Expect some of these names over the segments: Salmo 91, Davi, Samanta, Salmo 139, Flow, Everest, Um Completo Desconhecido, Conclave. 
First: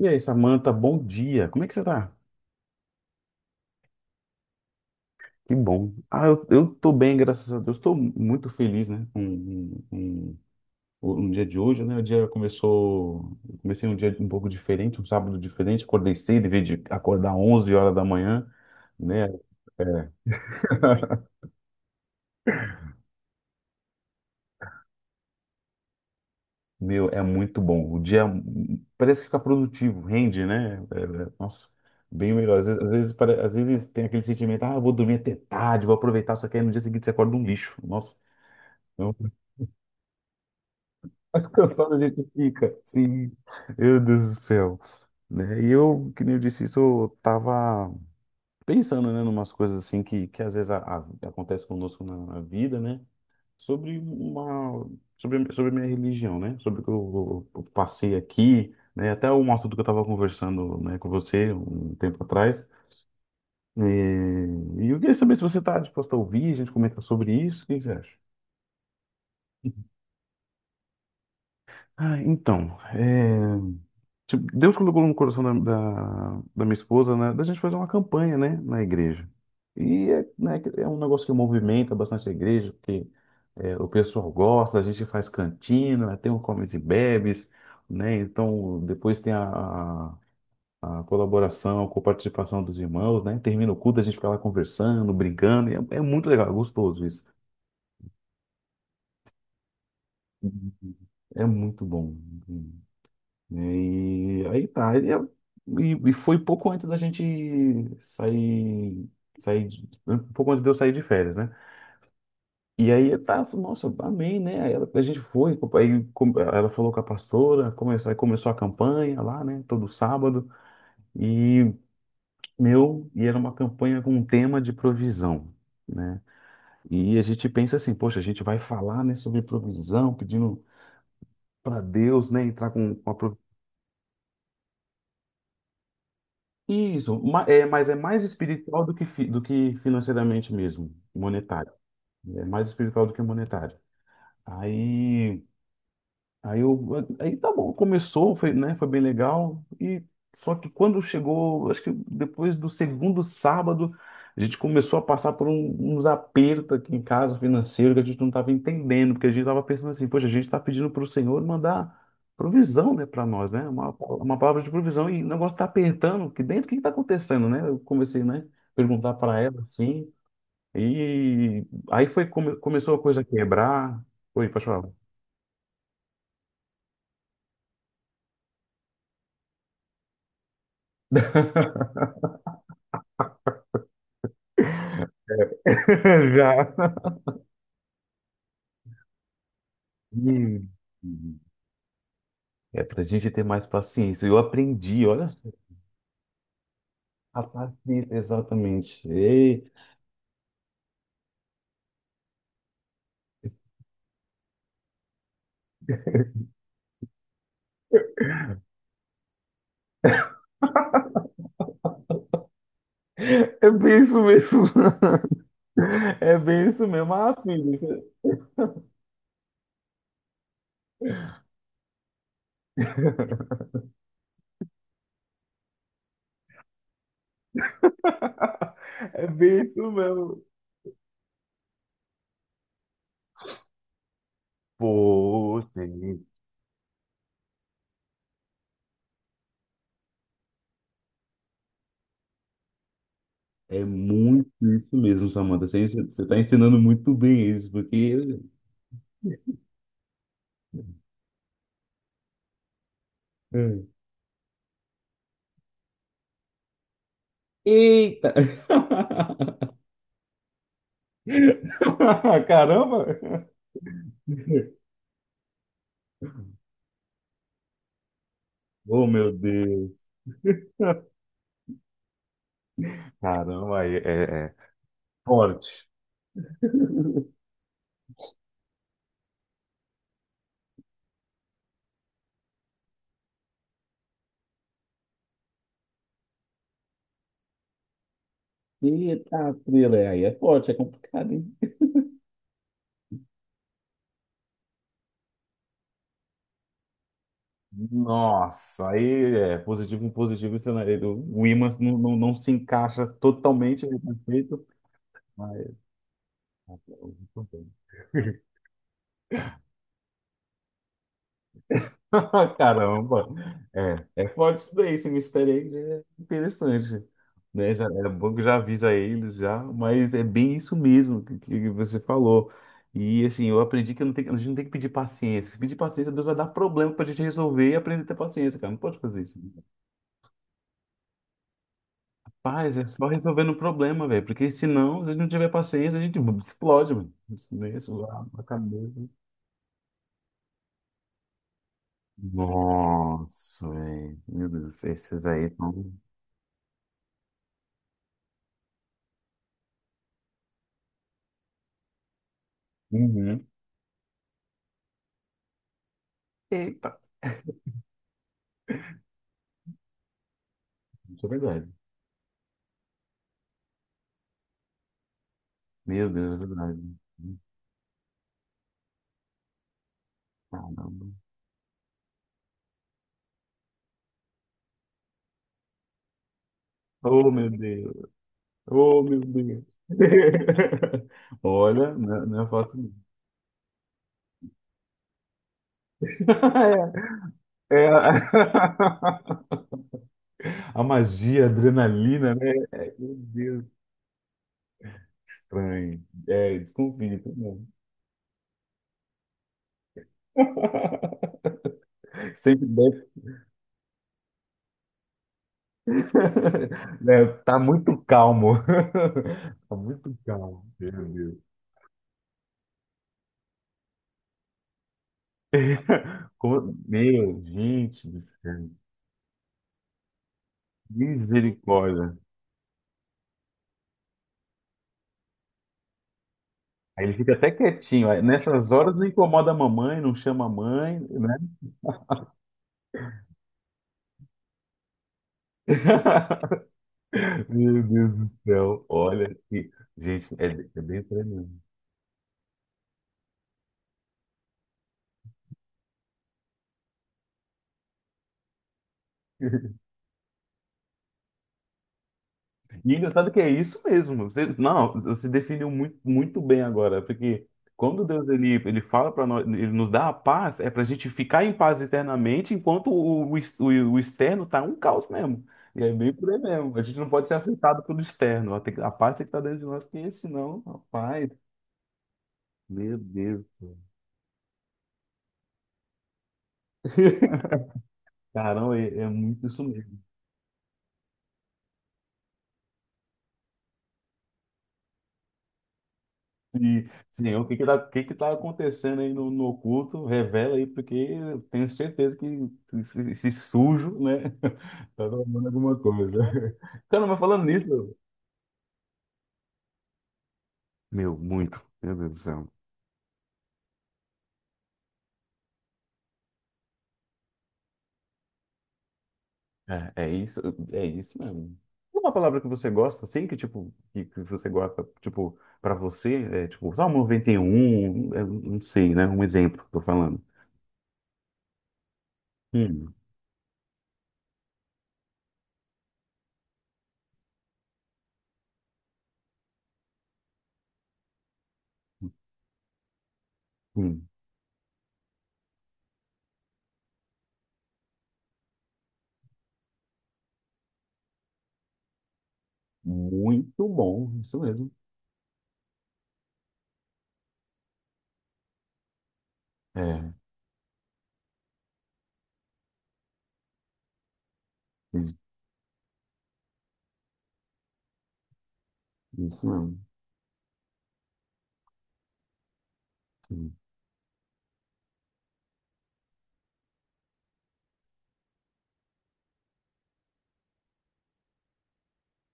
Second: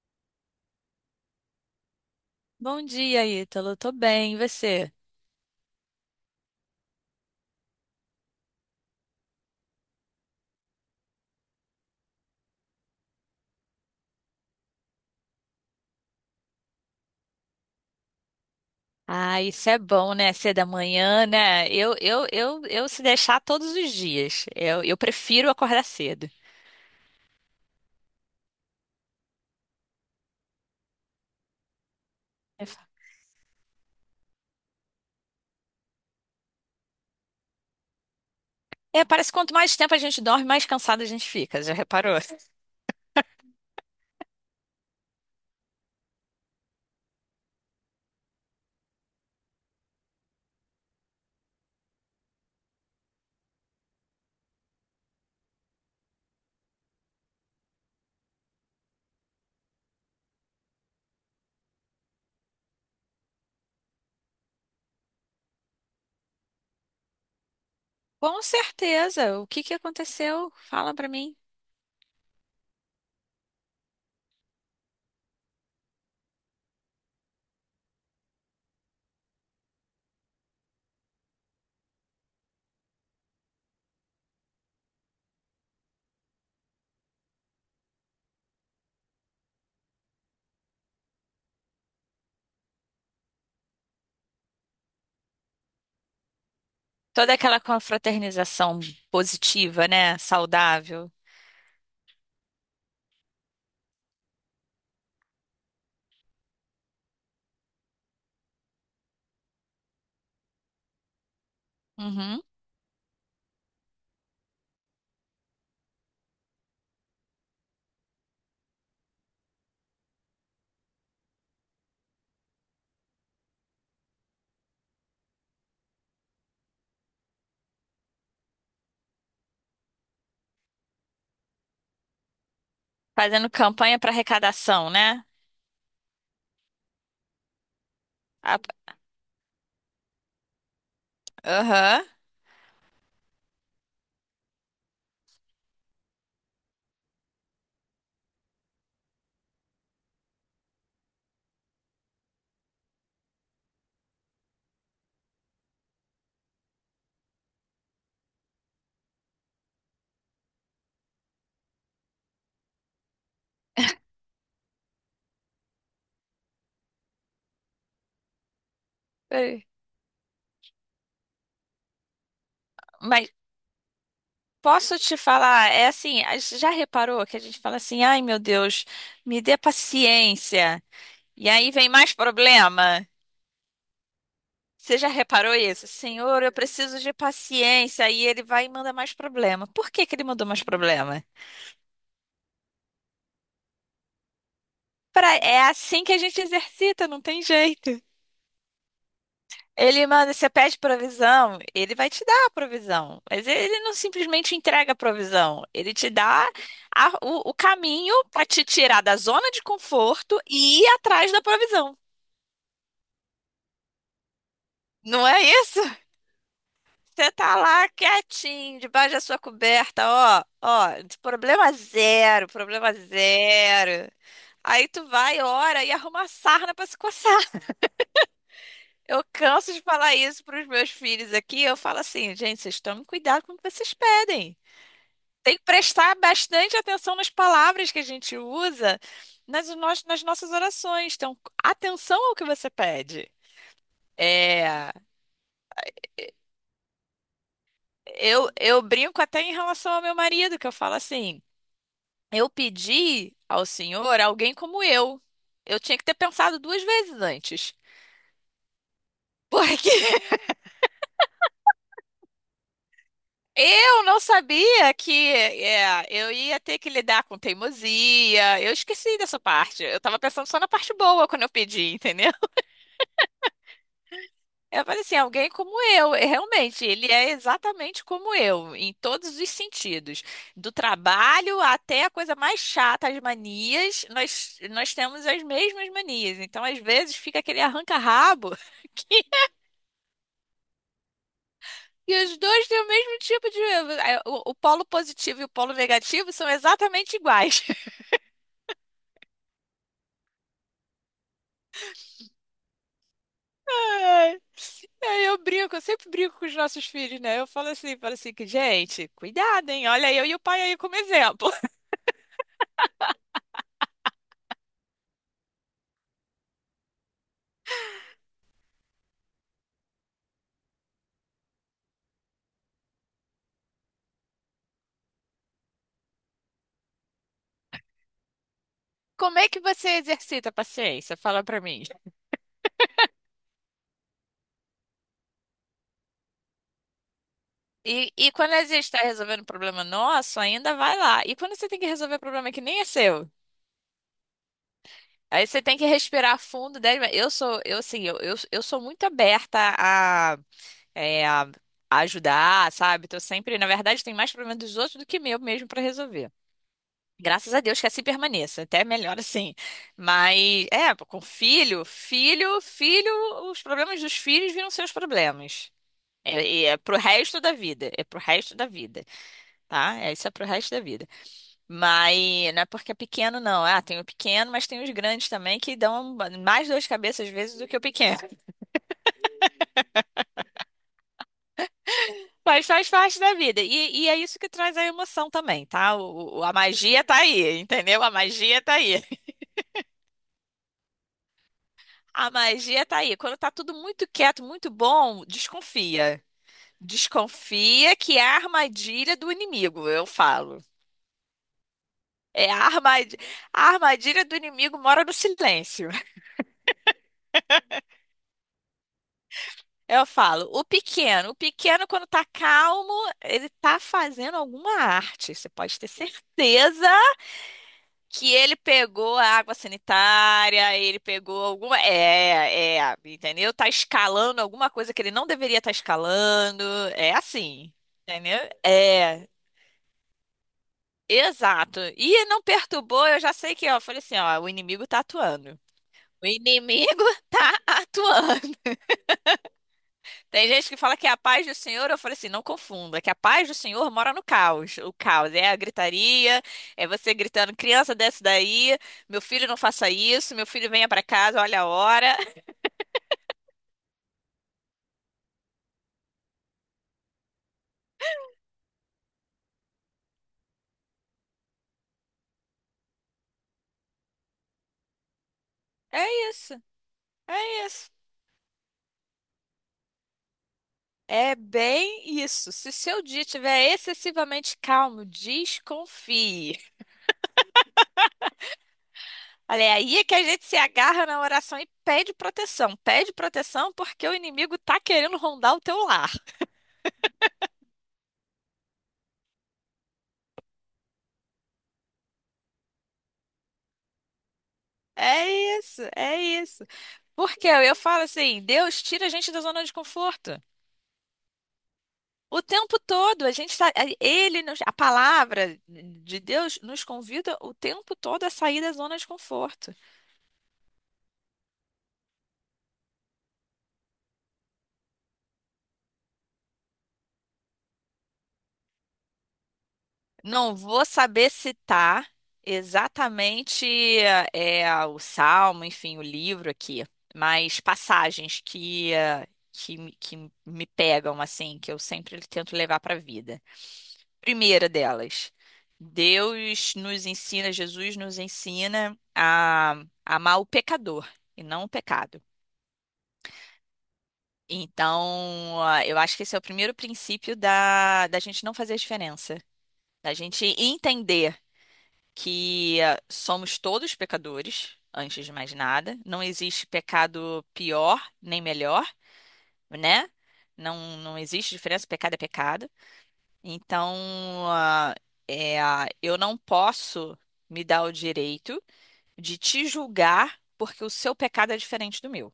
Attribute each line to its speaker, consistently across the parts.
Speaker 1: E aí, Samanta, bom dia. Como é que você tá?
Speaker 2: Bom dia, Ítalo. Tô bem, e você?
Speaker 1: Que bom. Eu tô bem, graças a Deus. Estou muito feliz, né? Um dia de hoje, né? O dia começou. Eu Comecei um dia um pouco diferente, um sábado diferente. Acordei cedo, em vez de acordar 11 horas da manhã, né?
Speaker 2: Ah, isso é
Speaker 1: É.
Speaker 2: bom, né? Ser da manhã, né? Eu se deixar todos os dias. Eu prefiro acordar cedo.
Speaker 1: Meu, é muito bom. O dia parece que fica produtivo, rende, né? Nossa, bem melhor. Às vezes tem aquele sentimento, ah, eu vou dormir até tarde, vou aproveitar, só que aí no dia seguinte você acorda um lixo. Nossa. É
Speaker 2: É,
Speaker 1: um
Speaker 2: parece que quanto mais tempo a gente dorme, mais cansada a gente
Speaker 1: mais
Speaker 2: fica. Já
Speaker 1: cansado a
Speaker 2: reparou?
Speaker 1: gente fica. Sim, meu Deus do céu. Né? E eu, que nem eu disse isso, eu tava pensando, né, numas coisas assim que às vezes acontece conosco na vida, né? Sobre uma, sobre a minha religião, né? Sobre o que eu passei aqui, né? Até um assunto que eu tava conversando, né, com você um tempo atrás. E, e eu queria saber se você tá disposto a ouvir, a gente comenta sobre isso, o que que você acha?
Speaker 2: Com certeza. O que que aconteceu? Fala pra mim.
Speaker 1: Ah, então, tipo, Deus colocou no coração da minha esposa, né, da gente fazer uma campanha, né, na igreja. E é, né, é um negócio que movimenta bastante a igreja, porque é, o pessoal gosta, a gente faz cantina, né, tem o comes e bebes, né, então depois tem a colaboração, com a participação dos irmãos, né, termina o culto, a gente fica lá conversando, brincando, e é, é muito legal, é gostoso isso.
Speaker 2: Toda aquela confraternização positiva, né? Saudável.
Speaker 1: É muito bom. Né? E aí tá. E foi pouco antes da gente sair, um pouco antes de eu sair de férias, né?
Speaker 2: Uhum.
Speaker 1: E aí eu tava, nossa, amei, né? A gente foi, ela falou com a pastora, começou, aí começou a campanha lá, né? Todo sábado. E meu, e era uma campanha com um tema de provisão, né? E a gente pensa assim, poxa, a gente vai falar, né, sobre provisão, pedindo para Deus, né, entrar com a
Speaker 2: Fazendo campanha pra arrecadação, né?
Speaker 1: isso, é, mas é mais
Speaker 2: A-
Speaker 1: espiritual do que, do que financeiramente mesmo, monetário.
Speaker 2: Aham.
Speaker 1: É mais espiritual do que monetário. Aí. Aí eu, Aí tá bom, começou, foi, né, foi bem legal. E só que quando chegou, acho que depois do segundo sábado, a gente começou a passar por uns apertos aqui em casa financeiro que a gente não estava entendendo, porque a gente estava pensando assim, poxa, a gente está pedindo para o Senhor mandar provisão, né, para nós, né, uma palavra de provisão e o negócio está apertando aqui dentro, o que está acontecendo, né? Eu comecei, né, perguntar para ela assim, e aí foi começou a coisa a
Speaker 2: Mas
Speaker 1: quebrar. Oi, pode falar.
Speaker 2: Posso te falar, é assim, a gente já reparou que a gente fala assim, ai meu Deus, me dê paciência. E aí vem mais problema. Você já reparou isso? Senhor, eu
Speaker 1: Já.
Speaker 2: preciso de paciência. E ele vai e manda mais problema. Por que que ele mandou mais
Speaker 1: Hum.
Speaker 2: problema?
Speaker 1: É para a gente ter mais paciência. Eu aprendi, olha,
Speaker 2: É assim que a gente exercita, não
Speaker 1: a
Speaker 2: tem jeito.
Speaker 1: paciência, exatamente. Ei,
Speaker 2: Ele manda, você pede provisão, ele vai te dar a provisão. Mas ele não simplesmente entrega a provisão. Ele te dá o caminho para te tirar da zona de conforto e ir atrás da provisão.
Speaker 1: é bem isso mesmo.
Speaker 2: Não é isso?
Speaker 1: É bem isso mesmo.
Speaker 2: Você
Speaker 1: Ah,
Speaker 2: tá
Speaker 1: filho,
Speaker 2: lá
Speaker 1: isso-
Speaker 2: quietinho, debaixo da sua coberta, ó, ó, problema zero, problema zero. Aí tu vai, ora e arruma a sarna pra se coçar.
Speaker 1: é
Speaker 2: Eu
Speaker 1: é bem
Speaker 2: canso de
Speaker 1: isso
Speaker 2: falar
Speaker 1: mesmo.
Speaker 2: isso pros meus filhos aqui. Eu falo assim, gente, vocês tomem cuidado com o que vocês pedem. Tem
Speaker 1: Pô,
Speaker 2: que prestar
Speaker 1: tem-
Speaker 2: bastante atenção nas palavras que a gente usa nas nossas orações. Então, atenção ao que você pede.
Speaker 1: é muito
Speaker 2: É,
Speaker 1: isso mesmo, Samanta. Você, você está ensinando muito bem isso, porque.
Speaker 2: eu brinco até em relação ao meu marido, que eu falo assim: eu pedi ao
Speaker 1: Hum.
Speaker 2: Senhor alguém como eu. Eu tinha que ter pensado duas vezes antes.
Speaker 1: Eita!
Speaker 2: Porque
Speaker 1: Caramba!
Speaker 2: eu não sabia eu ia ter que lidar com teimosia. Eu
Speaker 1: Oh,
Speaker 2: esqueci
Speaker 1: meu
Speaker 2: dessa parte. Eu
Speaker 1: Deus!
Speaker 2: tava pensando só na parte boa quando eu pedi, entendeu?
Speaker 1: Caramba, é
Speaker 2: Eu falei assim, alguém como
Speaker 1: forte.
Speaker 2: eu, e realmente, ele é exatamente como eu, em todos os sentidos, do trabalho até a coisa mais chata, as manias, nós temos as mesmas manias, então às vezes fica aquele arranca-rabo que
Speaker 1: Eita, frila, é aí é forte, é complicado, hein?
Speaker 2: e os dois têm o mesmo tipo de o polo positivo e o polo negativo são exatamente iguais.
Speaker 1: Nossa, aí é positivo com positivo, isso não- o ímã não se encaixa totalmente no
Speaker 2: Ai,
Speaker 1: perfeito,
Speaker 2: Aí eu
Speaker 1: mas
Speaker 2: brinco, eu sempre brinco com os nossos filhos, né? Eu falo assim, que gente, cuidado, hein? Olha eu e o pai aí como exemplo.
Speaker 1: caramba, é, é forte isso daí, esse mistério aí é interessante, né? Já, é bom que já avisa eles já, mas é bem isso mesmo que você falou. E assim, eu aprendi que eu não tenho- a gente não tem que pedir paciência. Se pedir paciência, Deus vai dar problema pra gente resolver e aprender a ter paciência, cara. Não pode fazer isso.
Speaker 2: Como é que
Speaker 1: Né?
Speaker 2: você exercita a paciência? Fala pra mim.
Speaker 1: Paz, é só resolvendo o problema, velho. Porque senão, se a gente não tiver paciência, a gente explode, mano. Isso, né? Isso,
Speaker 2: E,
Speaker 1: a
Speaker 2: e
Speaker 1: a
Speaker 2: quando a gente está
Speaker 1: cabeça.
Speaker 2: resolvendo um problema nosso, ainda vai lá. E quando você tem que resolver um problema que nem é seu?
Speaker 1: Nossa, velho. Meu Deus, esses aí
Speaker 2: Aí você
Speaker 1: estão.
Speaker 2: tem que respirar fundo. Dez Eu sou, eu assim, eu sou muito aberta a, é, a a ajudar, sabe? Tô
Speaker 1: Uhum.
Speaker 2: sempre, na verdade, tem mais problemas dos outros do que meu mesmo pra resolver.
Speaker 1: Eita,
Speaker 2: Graças a Deus que assim permaneça, até melhor assim. Mas, com
Speaker 1: isso é verdade.
Speaker 2: filho, filho, filho, os problemas dos filhos viram seus problemas.
Speaker 1: Meu Deus, é
Speaker 2: É, e é
Speaker 1: verdade.
Speaker 2: pro resto da vida, é pro resto da vida, tá? É, isso é pro resto da
Speaker 1: Caramba.
Speaker 2: vida. Mas não é porque é pequeno, não. Ah, tem o pequeno, mas tem os grandes também que dão mais dor de cabeça às
Speaker 1: Oh, meu
Speaker 2: vezes do que o
Speaker 1: Deus.
Speaker 2: pequeno.
Speaker 1: Oh, meu Deus. Olha, não é
Speaker 2: Mas
Speaker 1: fácil.
Speaker 2: faz
Speaker 1: Não.
Speaker 2: parte da vida. E é isso que traz a emoção também, tá? A magia tá aí,
Speaker 1: É, é
Speaker 2: entendeu? A
Speaker 1: a...
Speaker 2: magia tá aí.
Speaker 1: A magia, a
Speaker 2: A
Speaker 1: adrenalina, né?
Speaker 2: magia
Speaker 1: É,
Speaker 2: tá
Speaker 1: meu
Speaker 2: aí. Quando tá
Speaker 1: Deus,
Speaker 2: tudo muito quieto, muito bom,
Speaker 1: estranho.
Speaker 2: desconfia.
Speaker 1: É, desconfio.
Speaker 2: Desconfia que é a armadilha do inimigo, eu falo. É,
Speaker 1: Sempre bem.
Speaker 2: a armadilha do inimigo mora no silêncio.
Speaker 1: Né, tá muito calmo. Tá
Speaker 2: Eu
Speaker 1: muito
Speaker 2: falo,
Speaker 1: calmo. Meu
Speaker 2: o
Speaker 1: Deus.
Speaker 2: pequeno quando tá calmo, ele tá fazendo alguma arte. Você pode ter
Speaker 1: Como-
Speaker 2: certeza
Speaker 1: meu, gente do
Speaker 2: que ele
Speaker 1: céu.
Speaker 2: pegou a água sanitária, ele pegou alguma,
Speaker 1: Misericórdia.
Speaker 2: entendeu? Tá escalando alguma coisa que ele não deveria estar escalando.
Speaker 1: Aí
Speaker 2: É
Speaker 1: ele fica até
Speaker 2: assim,
Speaker 1: quietinho. Aí,
Speaker 2: entendeu?
Speaker 1: nessas horas não
Speaker 2: É,
Speaker 1: incomoda a mamãe, não chama a mãe, né?
Speaker 2: exato. E não perturbou, eu já sei que, ó, eu falei assim, ó, o inimigo tá atuando. O inimigo tá
Speaker 1: Meu Deus do
Speaker 2: atuando.
Speaker 1: céu. Olha que. Gente, é,
Speaker 2: Tem gente que
Speaker 1: é
Speaker 2: fala
Speaker 1: bem
Speaker 2: que é a paz do
Speaker 1: tremendo.
Speaker 2: Senhor, eu falei assim, não confunda, que a paz do Senhor mora no caos. O caos é a gritaria, é você gritando, criança desce daí, meu filho não faça isso, meu filho venha pra casa, olha a hora.
Speaker 1: E engraçado que é isso mesmo. Você, não, você definiu muito bem agora, porque quando Deus ele fala para nós, ele nos dá a paz, é para a gente ficar em paz eternamente, enquanto o externo tá um caos mesmo. E é bem por
Speaker 2: É
Speaker 1: aí
Speaker 2: isso,
Speaker 1: mesmo. A gente não pode ser
Speaker 2: é
Speaker 1: afetado
Speaker 2: isso.
Speaker 1: pelo externo. A, tem- que- a paz tem que estar dentro de nós, porque senão, rapaz,
Speaker 2: É bem isso. Se
Speaker 1: meu
Speaker 2: seu dia
Speaker 1: Deus do
Speaker 2: estiver
Speaker 1: céu.
Speaker 2: excessivamente calmo, desconfie.
Speaker 1: Caramba, é, é muito isso
Speaker 2: Olha, é
Speaker 1: mesmo.
Speaker 2: aí que a gente se agarra na oração e pede proteção. Pede proteção porque o inimigo tá querendo rondar o teu lar.
Speaker 1: Sim, sim, o que que tá, o que que tá acontecendo aí no oculto, revela aí, porque eu tenho certeza que esse sujo, né, tá
Speaker 2: É
Speaker 1: tomando alguma
Speaker 2: isso, é
Speaker 1: coisa.
Speaker 2: isso.
Speaker 1: Cara, mas falando
Speaker 2: Porque eu
Speaker 1: nisso,
Speaker 2: falo assim, Deus tira a gente da zona de conforto.
Speaker 1: meu, muito, meu Deus do
Speaker 2: O
Speaker 1: céu.
Speaker 2: tempo todo, a gente tá, a palavra de Deus nos convida o tempo todo a sair da zona de conforto.
Speaker 1: É, é isso mesmo. Uma palavra que você gosta, assim, que tipo, que você gosta, tipo, pra você, é tipo, Salmo 91, é, não sei, né, um exemplo, tô falando.
Speaker 2: Não vou saber citar
Speaker 1: Hum,
Speaker 2: exatamente o Salmo, enfim, o livro aqui, mas passagens que, eh, que me pegam assim, que eu sempre tento levar para a vida.
Speaker 1: hum,
Speaker 2: Primeira delas, Deus nos ensina, Jesus nos ensina a amar o pecador e não o pecado.
Speaker 1: muito bom, isso mesmo.
Speaker 2: Então, ah, eu acho que esse é o primeiro princípio da gente não fazer a diferença,
Speaker 1: É,
Speaker 2: da gente entender que ah, somos todos pecadores, antes de mais nada. Não existe pecado pior nem melhor,
Speaker 1: isso mesmo.
Speaker 2: né? Não, não existe diferença, pecado é pecado.
Speaker 1: Hum.
Speaker 2: Então, ah, eu não posso me dar o direito de te julgar porque o seu pecado é diferente do meu.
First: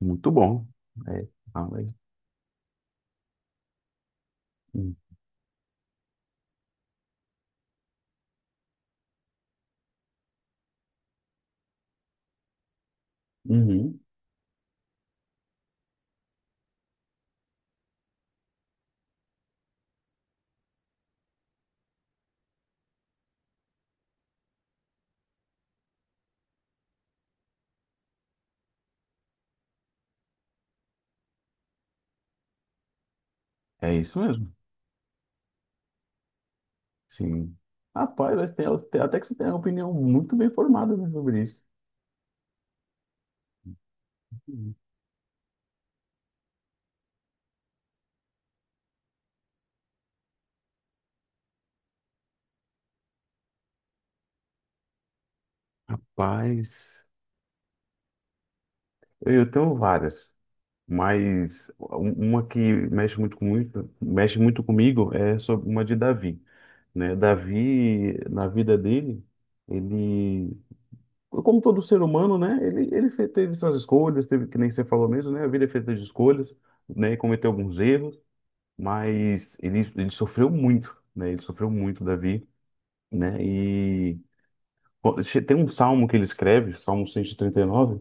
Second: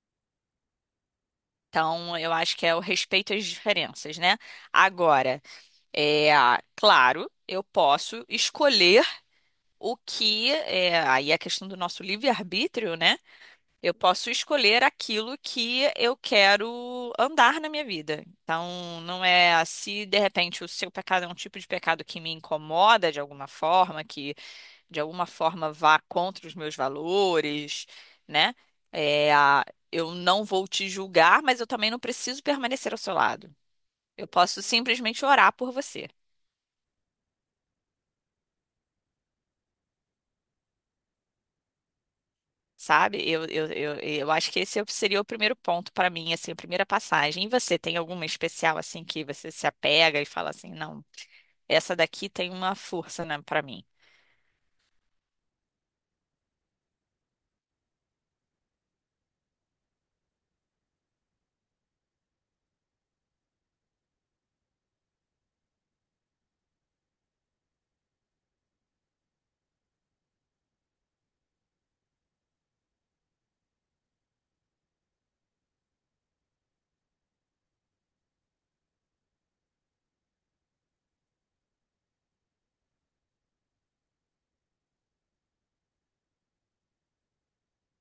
Speaker 1: Muito bom. É, ah, mas-
Speaker 2: Então, eu acho que é o respeito às diferenças, né?
Speaker 1: hum,
Speaker 2: Agora, ah, claro, eu posso escolher o que, aí é a questão do nosso livre-arbítrio, né? Eu
Speaker 1: uhum,
Speaker 2: posso escolher aquilo que eu quero andar na minha vida. Então, não é se de repente o seu pecado é um tipo de pecado que me incomoda de alguma forma, que de alguma forma vá contra os meus valores, né? É, eu não vou te julgar, mas eu também não preciso permanecer ao seu lado.
Speaker 1: é isso
Speaker 2: Eu
Speaker 1: mesmo.
Speaker 2: posso simplesmente orar por você.
Speaker 1: Sim. Rapaz, mas tem- tem- até que você tem uma opinião muito bem formada, né, sobre isso.
Speaker 2: Sabe? Eu acho que
Speaker 1: Hum.
Speaker 2: esse seria o primeiro ponto para mim, assim, a primeira passagem. E você tem alguma especial assim que você se apega e fala assim, não, essa daqui tem uma força, né, para mim.
Speaker 1: Rapaz, eu tenho várias, mas um- uma que mexe muito com muito, mexe muito comigo é sobre uma de Davi, né? Davi, na vida dele, ele, como todo ser humano, né? Teve suas escolhas, teve, que nem você falou mesmo, né? A vida é feita de escolhas, né? E cometeu alguns erros. Mas ele sofreu muito, né? Ele sofreu muito, Davi, né? E pô, tem um salmo que ele escreve, Salmo cento e trinta e nove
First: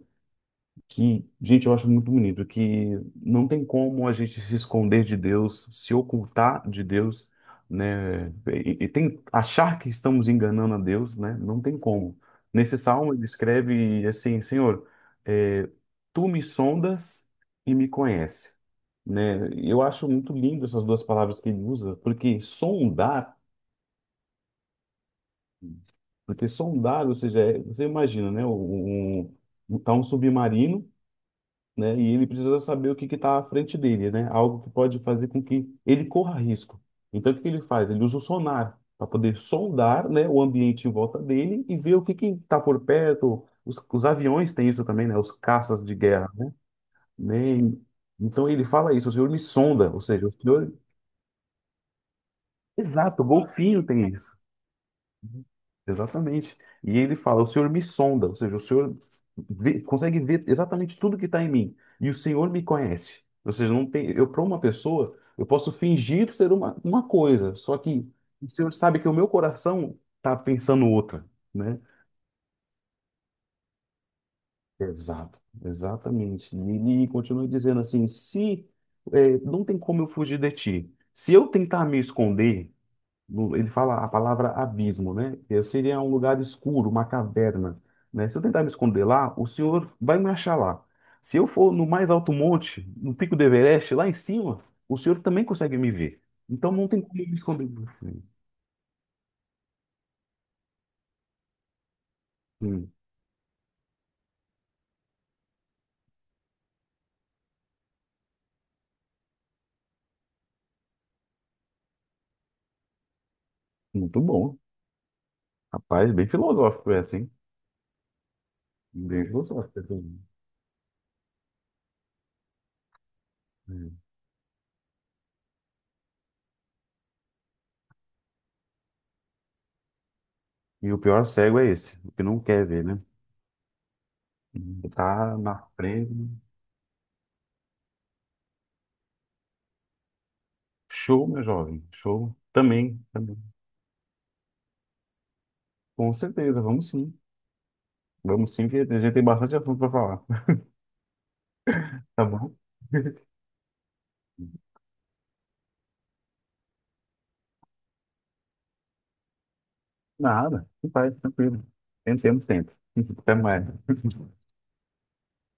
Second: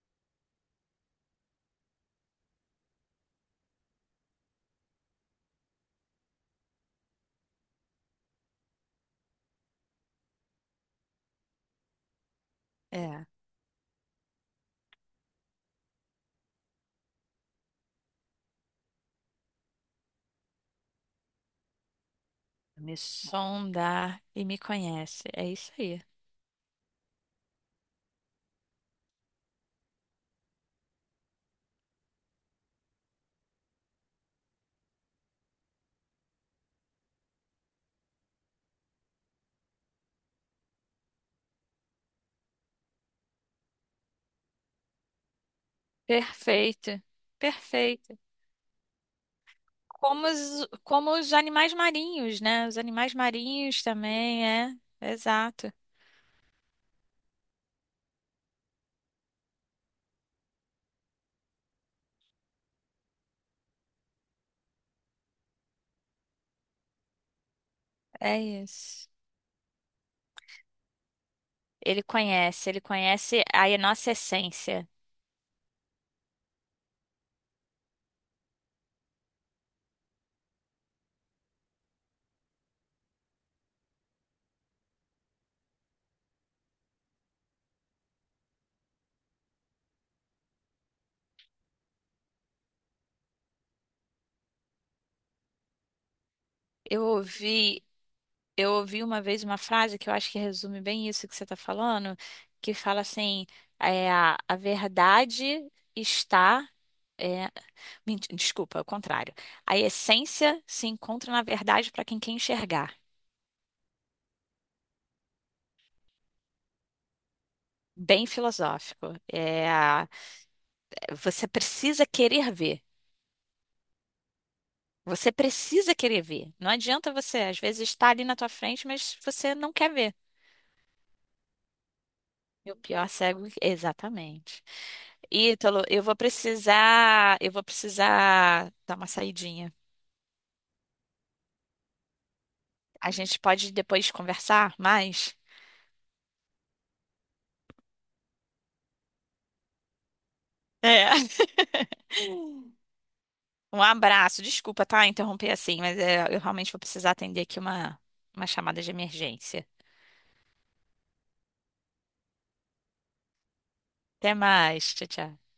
Speaker 1: que, gente, eu acho muito bonito, que não tem como a gente se esconder de Deus, se ocultar de Deus, né? E tem achar que estamos enganando a Deus, né? Não tem como. Nesse salmo ele
Speaker 2: É,
Speaker 1: escreve assim, Senhor, eh, tu me sondas e me conhece, né? Eu acho muito lindo essas duas palavras que ele usa,
Speaker 2: me sonda e me conhece. É isso aí.
Speaker 1: porque sondar, ou seja, é- você imagina, né? Um, tá um submarino né? E ele precisa saber o que está à frente dele, né? Algo que pode fazer com que ele corra risco. Então, o que que ele faz? Ele usa o sonar para poder sondar, né, o ambiente em volta dele e ver o que que está por perto. Os aviões têm isso também, né? Os caças de guerra, né?
Speaker 2: Perfeito.
Speaker 1: Né?
Speaker 2: Perfeito.
Speaker 1: Então, ele fala isso, o senhor me sonda, ou seja,
Speaker 2: Como
Speaker 1: o
Speaker 2: os,
Speaker 1: senhor...
Speaker 2: como os animais marinhos, né? Os animais
Speaker 1: Exato, o
Speaker 2: marinhos
Speaker 1: golfinho tem isso.
Speaker 2: também, é. Exato.
Speaker 1: Exatamente. E ele fala: O Senhor me sonda, ou seja, o Senhor vê- consegue ver exatamente tudo que está em mim, e o Senhor me conhece. Ou seja, não tem, eu para uma pessoa, eu posso fingir ser uma coisa, só que
Speaker 2: É
Speaker 1: o Senhor sabe que
Speaker 2: isso.
Speaker 1: o meu coração está pensando outra, né?
Speaker 2: Ele conhece a nossa essência.
Speaker 1: Exato, exatamente. E ele continua dizendo assim: se eh, não tem como eu fugir de ti, se eu tentar me esconder, no- ele fala a palavra abismo, né? Que seria um lugar escuro, uma caverna, né? Se eu tentar me esconder lá, o Senhor vai me achar lá. Se eu for no mais alto monte, no pico do Everest, lá em cima, o Senhor também consegue me ver. Então não tem
Speaker 2: Eu
Speaker 1: como eu me esconder de
Speaker 2: ouvi
Speaker 1: você.
Speaker 2: Eu ouvi uma vez uma frase que eu acho que resume bem isso que você está falando, que
Speaker 1: Hum,
Speaker 2: fala assim, é, a verdade está. É, desculpa, é o contrário. A essência se encontra na verdade para quem quer enxergar.
Speaker 1: muito bom. Rapaz, bem filosófico é assim.
Speaker 2: Bem filosófico.
Speaker 1: Bem
Speaker 2: É,
Speaker 1: filosófico
Speaker 2: a-
Speaker 1: assim.
Speaker 2: você precisa querer ver.
Speaker 1: Hum.
Speaker 2: Você precisa querer ver. Não adianta você, às vezes, estar ali na tua frente, mas você não quer ver.
Speaker 1: E o pior cego é esse, o que não quer
Speaker 2: E o
Speaker 1: ver, né?
Speaker 2: pior cego, exatamente.
Speaker 1: Tá na
Speaker 2: Ítalo,
Speaker 1: frente.
Speaker 2: eu vou precisar dar uma saidinha.
Speaker 1: Show, meu jovem. Show. Também,
Speaker 2: A
Speaker 1: também.
Speaker 2: gente pode depois conversar mais?
Speaker 1: Com certeza, vamos sim. Vamos sim, que a gente tem bastante assunto para falar.
Speaker 2: É.
Speaker 1: Tá bom?
Speaker 2: Um abraço. Desculpa, tá? Interromper assim, mas eu realmente vou precisar atender aqui uma chamada de emergência.
Speaker 1: Nada. Não faz, tranquilo. Temos, temos tempo. Até mais.
Speaker 2: Até mais. Tchau, tchau.